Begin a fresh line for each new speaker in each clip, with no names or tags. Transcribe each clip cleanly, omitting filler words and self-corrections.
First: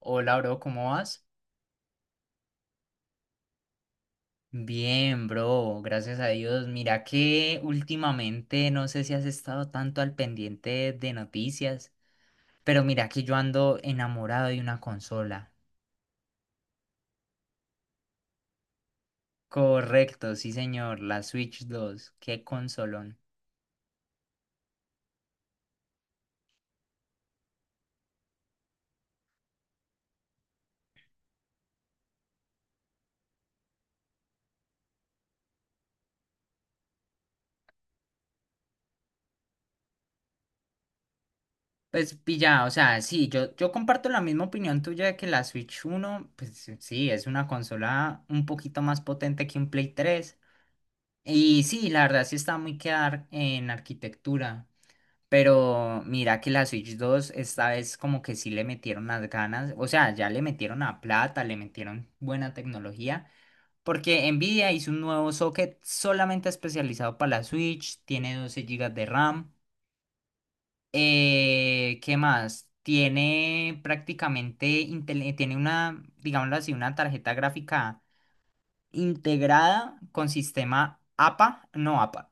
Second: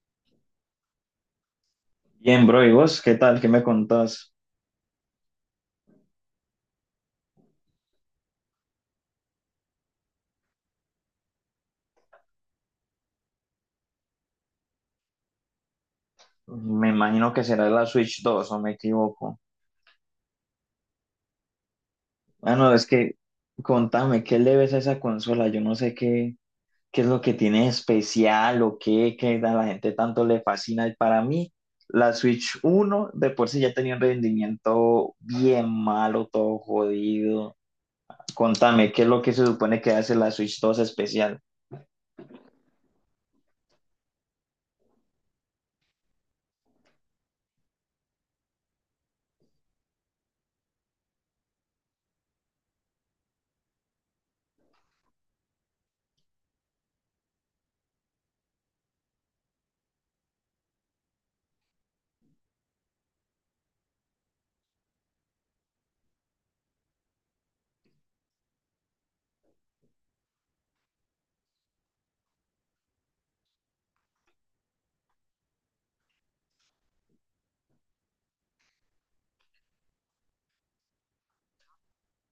Hola, bro, ¿cómo vas?
Bien, bro, ¿y vos qué tal? ¿Qué me contás?
Bien, bro, gracias a Dios. Mira que últimamente no sé si has estado tanto al pendiente de noticias, pero mira que yo ando enamorado de una consola.
Me imagino que será la Switch dos, ¿o me equivoco?
Correcto, sí, señor, la Switch 2, qué
Ah, no, es que
consolón.
Contame, ¿qué le ves a esa consola? Yo no sé qué, ¿Qué es lo que tiene especial o qué, qué a la gente tanto le fascina? Y para mí, la Switch uno de por sí ya tenía un rendimiento bien malo, todo jodido. Contame, ¿qué es lo que se supone que hace la Switch dos especial?
Pues pilla, o sea, sí, yo comparto la misma opinión tuya de que la Switch uno, pues sí, es una consola un poquito más potente que un Play 3. Y sí, la verdad sí está muy quedar en arquitectura. Pero mira que la Switch 2 esta vez como que sí le metieron las ganas, o sea, ya le metieron a plata, le metieron buena tecnología, porque Nvidia hizo un nuevo socket solamente especializado para la Switch, tiene 12 gigas de RAM. ¿Qué más? Tiene prácticamente, tiene una, digámoslo así, una tarjeta gráfica integrada con sistema APA, no APA,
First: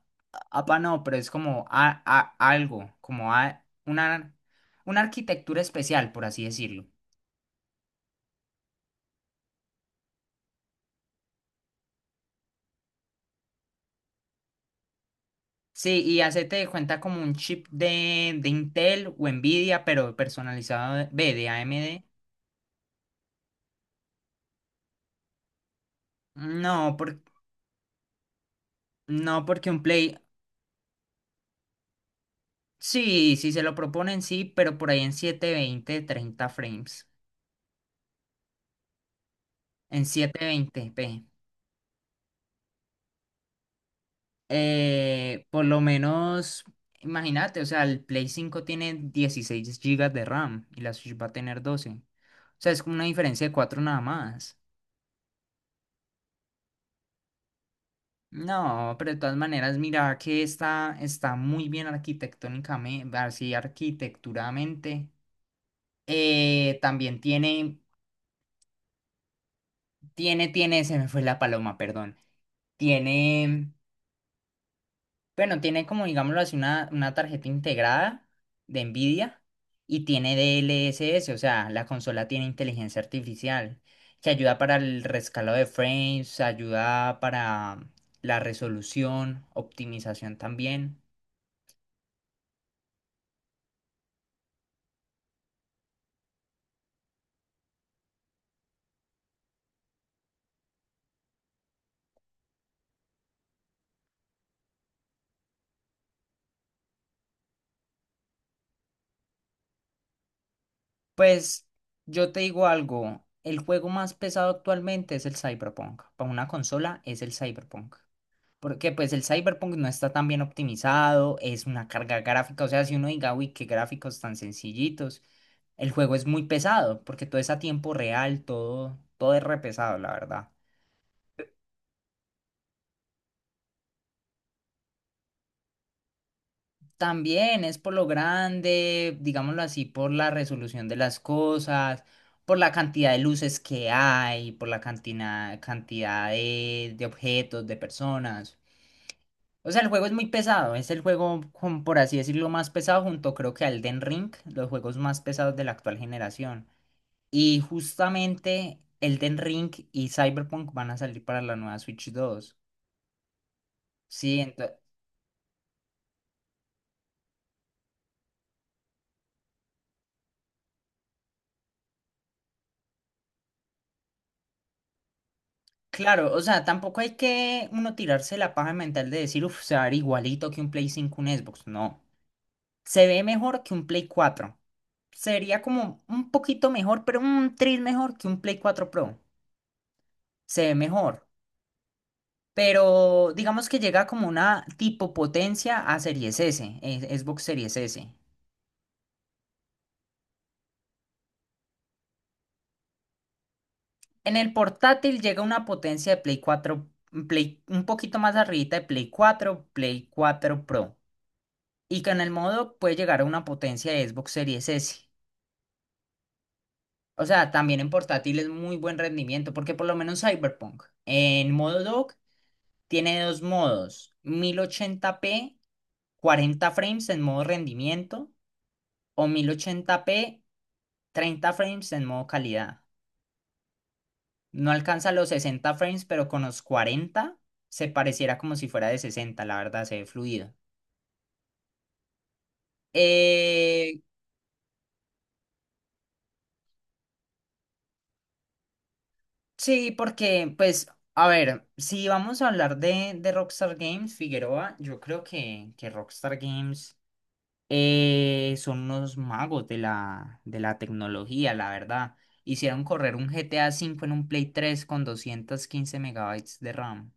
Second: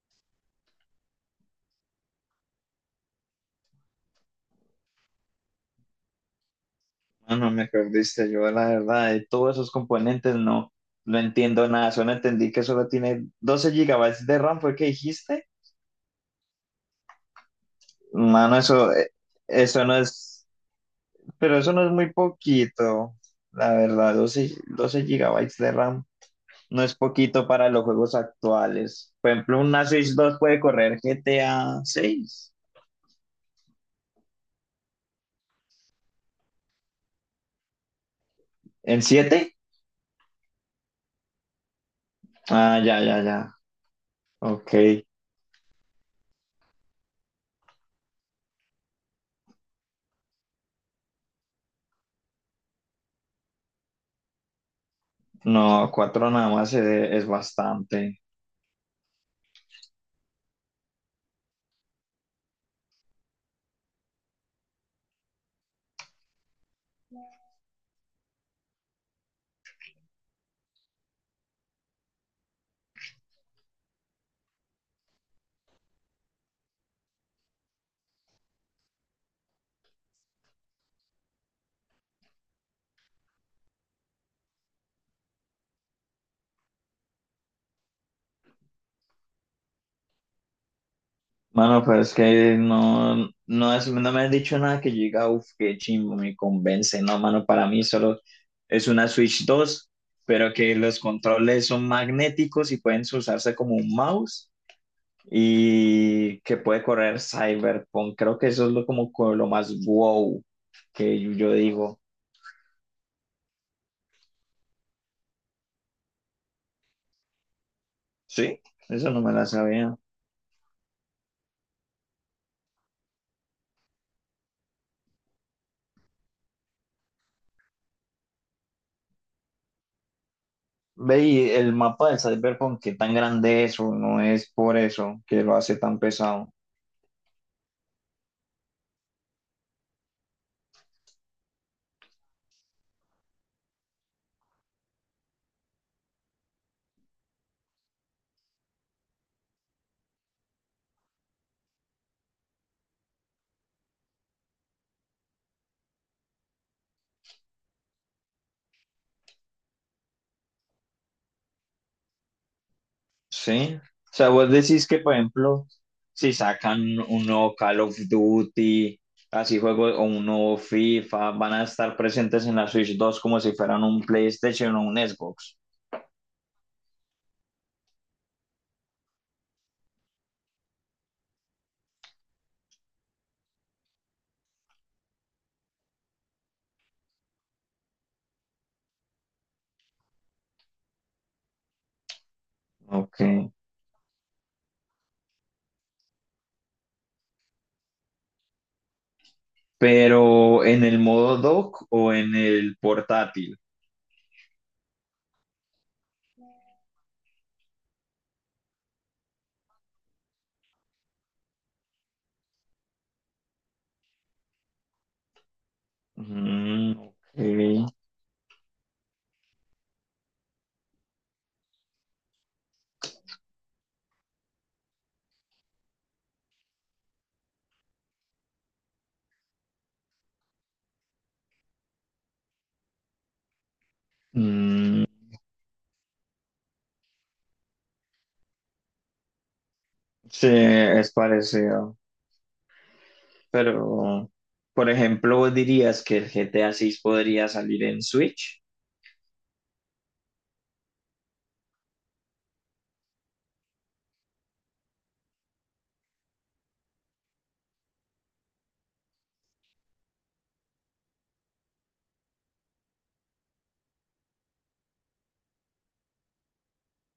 APA no, pero es como algo, como una arquitectura especial, por así decirlo.
Mano, me perdiste, yo la verdad, de todos esos componentes no entiendo nada, solo entendí que solo tiene 12 GB de RAM, ¿fue que dijiste?
Sí, y hacete de cuenta como un chip de
Mano, eso,
Intel o Nvidia,
eso no
pero
es,
personalizado de, ve, de
pero eso no es
AMD.
muy poquito, la verdad, doce gigabytes de RAM no
No,
es poquito para los juegos actuales. Por
no,
ejemplo,
porque un
una Switch
Play,
dos puede correr GTA 6.
sí, sí se lo proponen, sí, pero por ahí en setecientos veinte treinta frames,
¿En siete?
en 720p.
Ah, ya, ya, ya, ok.
Por lo menos, imagínate, o sea, el Play 5 tiene 16 gigas de RAM y la Switch va a tener doce. O sea, es como una diferencia de cuatro nada más.
No, 4 nada más, es bastante.
No, pero de todas maneras, mira que está muy bien arquitectónicamente, así arquitecturamente. También tiene, se me fue la paloma, perdón. Tiene. Bueno, tiene como, digámoslo así, una tarjeta integrada de NVIDIA y tiene DLSS, o sea, la consola tiene inteligencia artificial que ayuda para el rescalado de frames, ayuda para la resolución, optimización también.
Mano, pero es que no me has dicho nada que yo diga, uff, qué chimbo, me convence. No, mano, para mí solo es una Switch dos, pero que los controles son magnéticos y pueden usarse como un mouse y que puede correr Cyberpunk. Creo que eso es lo más wow que yo
Pues
digo.
yo te digo algo, el juego más pesado actualmente es el Cyberpunk. Para una consola es el Cyberpunk.
Sí,
Porque
eso
pues
no
el
me la
Cyberpunk no
sabía.
está tan bien optimizado, es una carga gráfica, o sea, si uno diga, uy, qué gráficos tan sencillitos, el juego es muy pesado, porque todo es a tiempo real, todo es re pesado, la verdad.
Ve, y el mapa del Cyberpunk, ¿qué tan grande es? ¿O no es por eso que lo hace tan pesado?
También es por lo grande, digámoslo así, por la resolución de las cosas, por la cantidad de luces que hay, por la cantidad de objetos, de personas. O sea, el juego es muy pesado, es el juego, por así decirlo, más pesado junto creo que a Elden Ring, los juegos más pesados de la actual generación. Y justamente Elden Ring y Cyberpunk van a salir para la nueva Switch 2.
Sí. O sea,
Sí,
vos
entonces,
decís que, por ejemplo, si sacan un nuevo Call of Duty, así juego, o un nuevo FIFA, van a estar presentes en la Switch dos como si fueran un PlayStation o un Xbox.
claro, o sea, tampoco hay que uno tirarse la paja mental de decir, uff, se va a ver igualito que un Play 5, un Xbox. No, se ve mejor que un Play 4. Sería como un poquito mejor, pero un tris mejor que un Play 4 Pro. Se ve mejor.
Ok.
Pero digamos que llega como una tipo potencia a Series S, Xbox Series S.
Pero ¿en el modo dock o en el portátil?
En el portátil llega una potencia de Play 4, un poquito más arribita de Play 4, Play 4 Pro. Y que en el modo puede llegar a una potencia de Xbox Series S.
Mm,
O sea, también en
ok.
portátil es muy buen rendimiento, porque por lo menos Cyberpunk en modo dock tiene dos modos: 1080p, 40 frames en modo rendimiento, o 1080p, treinta frames en modo calidad. No
Mm,
alcanza los 60 frames, pero con los 40 se pareciera como si fuera de 60, la verdad, se ve
sí,
fluido.
es parecido.
Eh,
Pero, por ejemplo, ¿vos dirías que el GTA 6 podría salir en Switch?
sí, porque, pues, a ver, si vamos a hablar de Rockstar Games, Figueroa, yo creo que Rockstar Games son unos magos de la tecnología, la verdad. Hicieron correr un GTA 5 en un Play 3 con 215 megabytes de RAM.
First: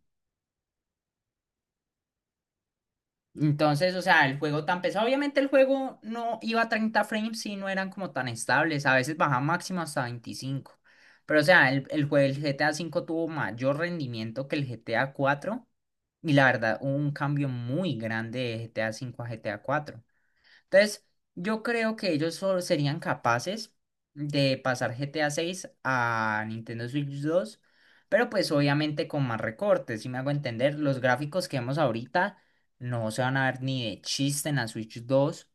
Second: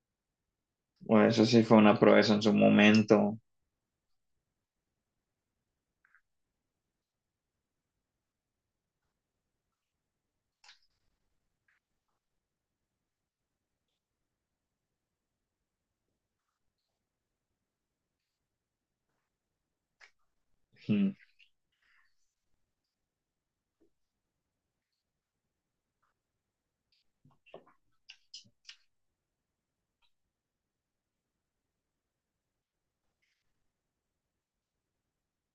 Bueno, eso sí fue una proeza en su momento.
Entonces, o sea, el juego tan pesado, obviamente el juego no iba a 30 frames y no eran como tan estables, a veces bajaba máximo hasta 25. Pero, o sea, el juego del GTA 5 tuvo mayor rendimiento que el GTA 4 y la verdad, hubo un cambio muy grande de GTA 5 a GTA 4. Entonces,
Mm.
yo creo que ellos solo serían capaces de pasar GTA 6 a seis a Nintendo Switch 2, pero pues obviamente con más recortes, si me hago entender, los gráficos que vemos ahorita no se van a ver ni de chiste en la Switch 2.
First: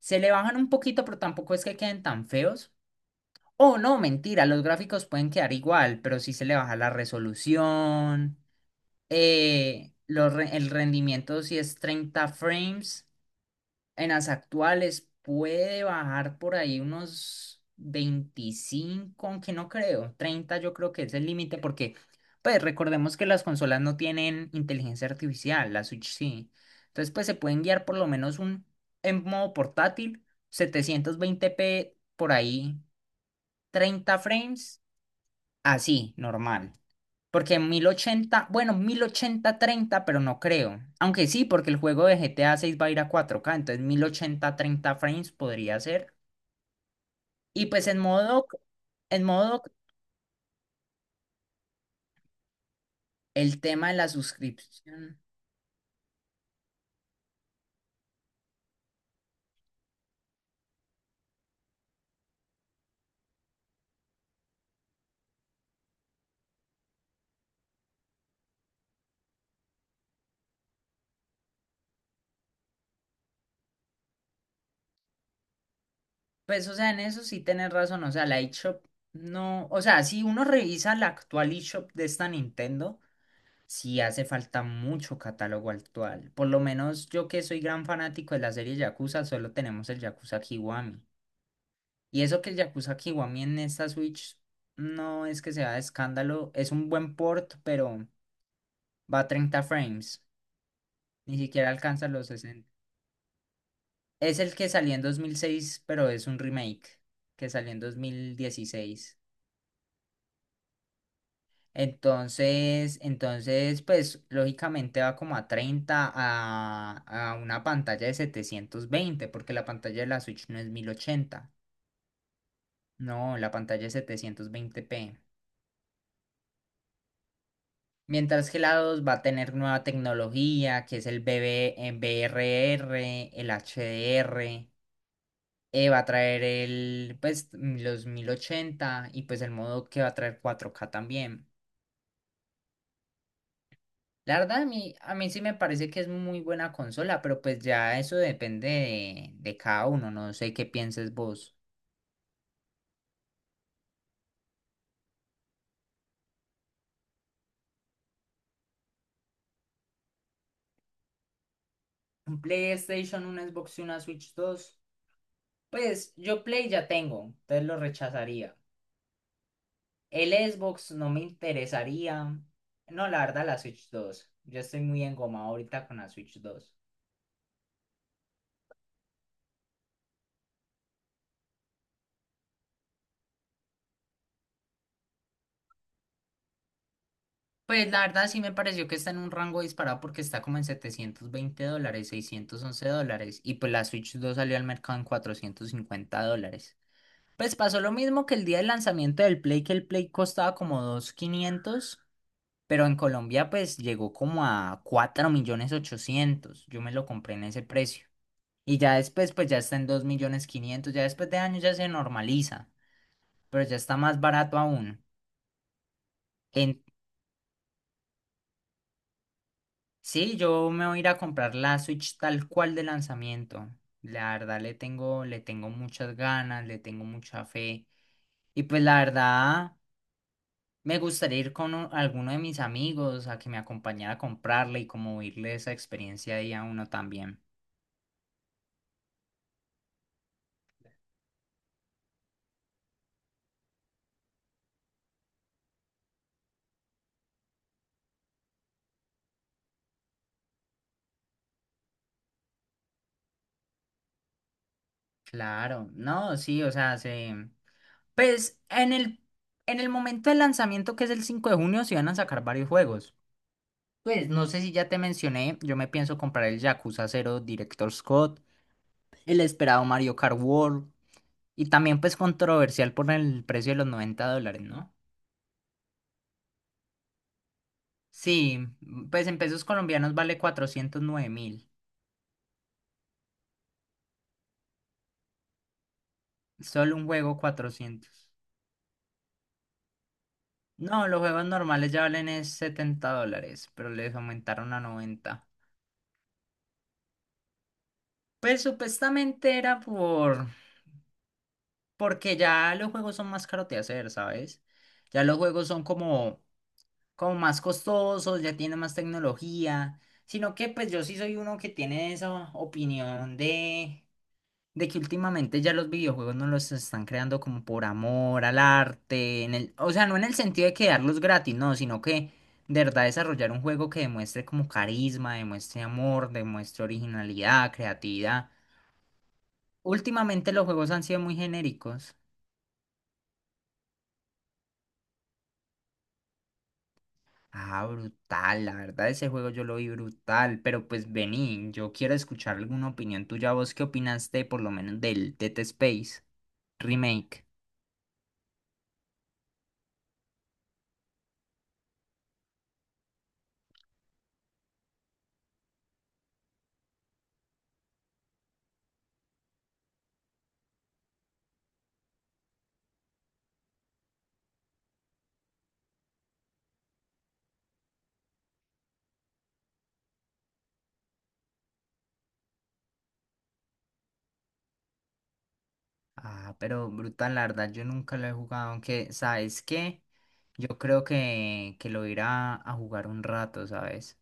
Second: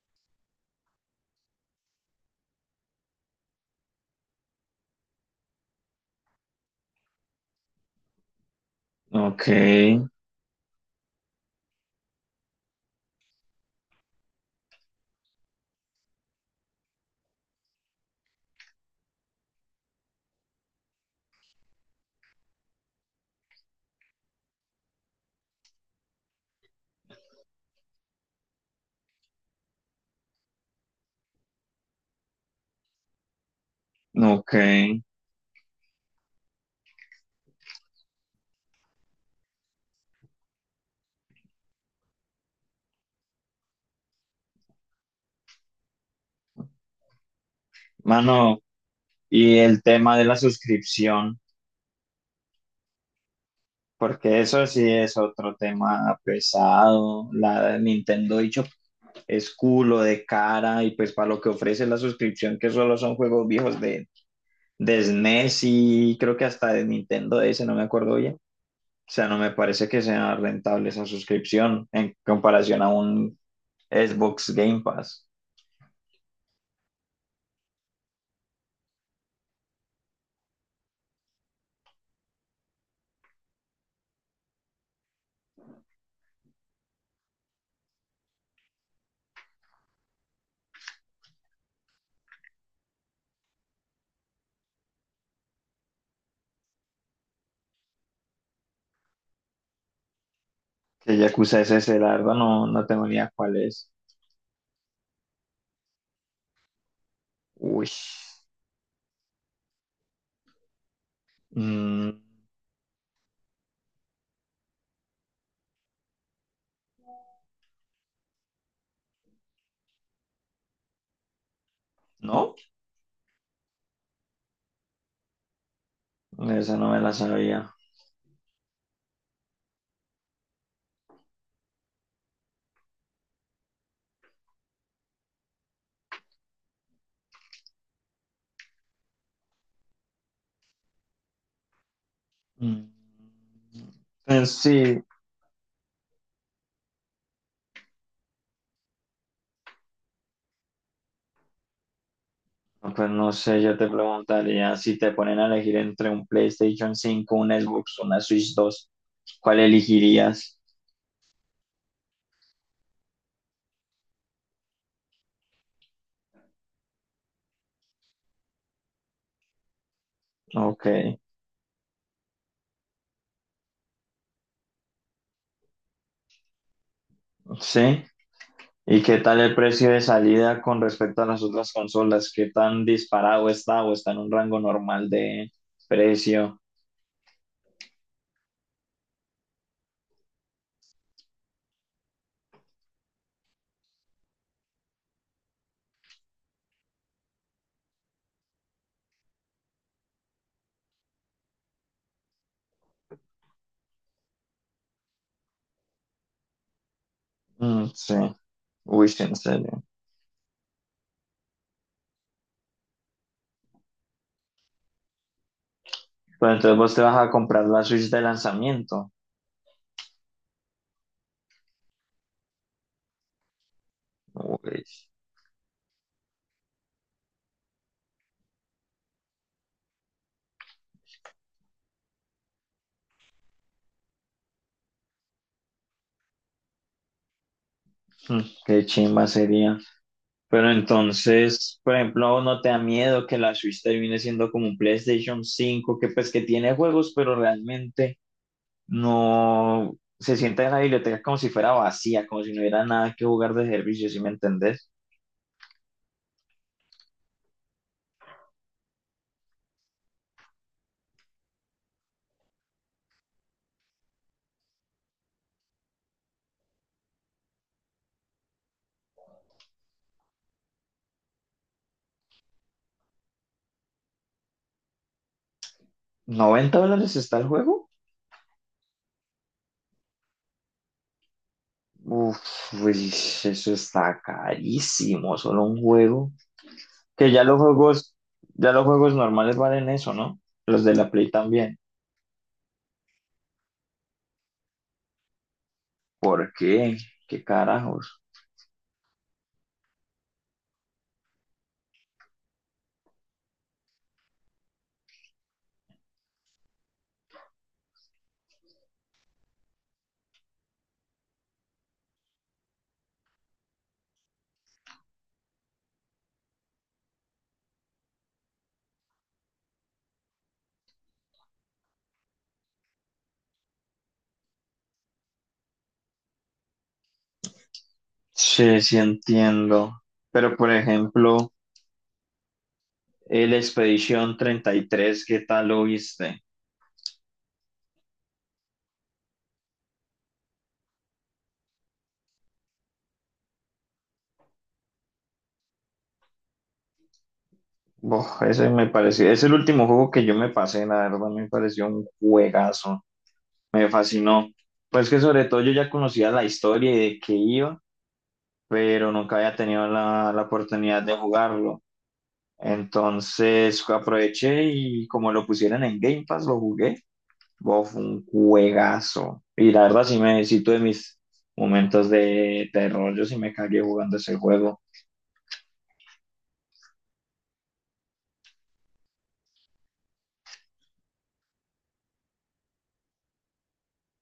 Se le bajan un poquito, pero tampoco es que queden tan feos. Oh, no, mentira, los gráficos pueden quedar igual, pero sí se le baja la resolución,
Ok,
el rendimiento si es 30 frames. En las actuales puede bajar por ahí unos 25, aunque no creo. Treinta, yo creo que es el límite porque, pues recordemos que las consolas no tienen inteligencia artificial, la Switch sí. Entonces, pues se pueden guiar por lo menos en modo portátil, setecientos veinte p por ahí, treinta
ok.
frames, así, normal. Porque en 1080 bueno, mil ochenta treinta pero no creo. Aunque sí, porque el juego de GTA 6 va a ir a 4K, entonces mil ochenta treinta frames podría ser. Y pues en modo,
Mano,
en
y
modo,
el tema de la suscripción,
el tema de la
porque eso sí es
suscripción.
otro tema pesado. La Nintendo, dicho, es culo de cara y pues para lo que ofrece la suscripción, que solo son juegos viejos de SNES y creo que hasta de Nintendo DS, no me acuerdo bien. O sea, no me parece que sea rentable esa suscripción en comparación a un Xbox Game Pass.
Pues, o sea, en eso sí tenés razón. O sea, la eShop no. O sea, si uno revisa la actual eShop de esta Nintendo, sí hace falta mucho catálogo actual. Por lo menos yo que soy gran fanático de la serie Yakuza, solo tenemos el Yakuza Kiwami. Y eso que el Yakuza Kiwami en esta Switch no es que sea de escándalo, es un buen port, pero va a 30 frames,
Que
ni
Yakuza
siquiera
es ese?
alcanza
La
los
verdad no,
sesenta.
no tengo ni idea cuál es.
Es el que salió en 2006 pero es un remake que salió en
Uy.
2016.
Mm,
Entonces, pues lógicamente va como a 30 a una pantalla de 720 porque la pantalla de la Switch no es mil ochenta.
no,
No, la pantalla es 720p.
esa no me la sabía.
Mientras que la 2 va a tener nueva tecnología, que es el BB, BRR, el HDR, va a traer el, pues, los 1080 y pues el modo que va a traer 4K también.
Mm.
La
Pues
verdad,
sí,
a mí sí me parece que es muy buena consola, pero pues ya eso depende de cada uno, no sé qué pienses vos.
pues no sé, yo te preguntaría si te ponen a elegir entre un PlayStation 5, un Xbox, una Switch 2, ¿cuál elegirías?
Un PlayStation, un Xbox y una Switch dos. Pues yo Play ya tengo, entonces lo rechazaría. El
Ok,
Xbox no me interesaría. No, la verdad, la Switch 2. Yo estoy muy engomado ahorita con la Switch 2.
sí. ¿Y qué tal el precio de salida con respecto a las otras consolas? ¿Qué tan disparado está o está en un rango normal de precio?
Pues la verdad sí me pareció que está en un rango disparado porque está como en $720, $611. Y pues la Switch 2 salió al mercado en $450. Pues pasó lo mismo que el día del lanzamiento del Play, que el Play costaba como 2500, pero en Colombia pues llegó como a 4.800.000. Yo me lo compré en ese
Mm,
precio.
sí,
Y ya
uy, sí,
después,
en
pues ya está
serio.
en 2.500.000, ya después de años ya se normaliza, pero ya está más barato aún.
Pero entonces
En,
vos te vas a comprar la Switch de lanzamiento.
sí, yo me voy a ir a comprar la Switch tal cual de lanzamiento. La verdad
Uy,
le tengo muchas ganas, le tengo mucha fe. Y pues la verdad, me gustaría ir con alguno de mis amigos a que me acompañara a comprarla y como irle esa experiencia ahí a uno también.
mm, qué chimba sería. Pero entonces, por ejemplo, ¿no te da miedo que la Switch termine siendo como un PlayStation cinco, que pues que tiene juegos, pero realmente no se sienta en la biblioteca como si fuera vacía, como si no hubiera nada que jugar de servicio, si me entendés?
Claro, no, sí, o sea, se pues en el, momento del lanzamiento, que es el 5 de junio, se van a sacar varios juegos. Pues no sé si ya te mencioné, yo me pienso comprar el Yakuza 0 Director Scott, el esperado Mario Kart World, y también pues controversial por el precio de los $90, ¿no?
¿$90 está el juego?
Sí, pues en pesos colombianos vale 409.000,
Uf, uy, eso está carísimo, solo un juego.
solo un
Que
juego 400.
ya los juegos normales valen eso, ¿no? Los de
No,
la
los
Play
juegos
también.
normales ya valen es $70, pero les aumentaron a 90.
¿Por qué? ¿Qué carajos?
Pues supuestamente era porque ya los juegos son más caros de hacer, ¿sabes? Ya los juegos son como más costosos, ya tienen más tecnología. Sino que pues yo sí soy uno que tiene esa opinión de que últimamente ya los videojuegos no los están creando como por amor al arte. O sea, no en el sentido de quedarlos gratis, no, sino que de verdad desarrollar un juego que demuestre como carisma, demuestre amor, demuestre originalidad, creatividad.
Sí, sí entiendo.
Últimamente
Pero
los
por
juegos han sido muy
ejemplo,
genéricos.
el Expedition 33, ¿qué tal lo viste?
Ah, brutal, la verdad ese juego yo lo vi brutal, pero pues vení, yo quiero escuchar alguna opinión tuya, vos qué opinaste por lo menos del Dead Space Remake.
Bof, ese me pareció, es el último juego que yo me pasé, la verdad me pareció un juegazo, me fascinó. Pues que sobre todo yo ya conocía la historia y de qué iba, pero nunca había tenido la oportunidad de jugarlo. Entonces aproveché y como lo pusieron en Game Pass, lo jugué. Bof, un juegazo. Y la verdad, sí tuve mis momentos de terror. Yo sí me cagué jugando ese juego.
Ah, pero brutal, la verdad yo nunca lo he jugado, aunque, ¿sabes qué? Yo creo que lo iré a jugar un rato, ¿sabes?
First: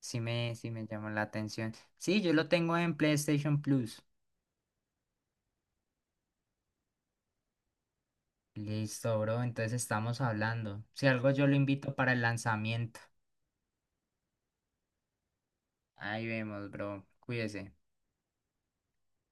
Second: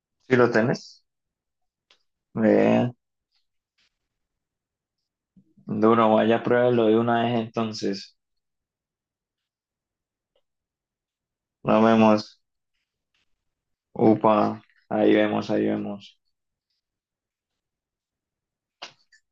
Sí
Si lo
me, sí me
tenés,
llama la atención. Sí, yo lo tengo
eh,
en PlayStation Plus.
duro, vaya, pruébalo de una vez entonces.
Listo, bro, entonces estamos hablando. Si algo yo lo
Nos
invito para el
vemos.
lanzamiento.
Upa, ahí vemos, ahí vemos.
Ahí vemos, bro, cuídese.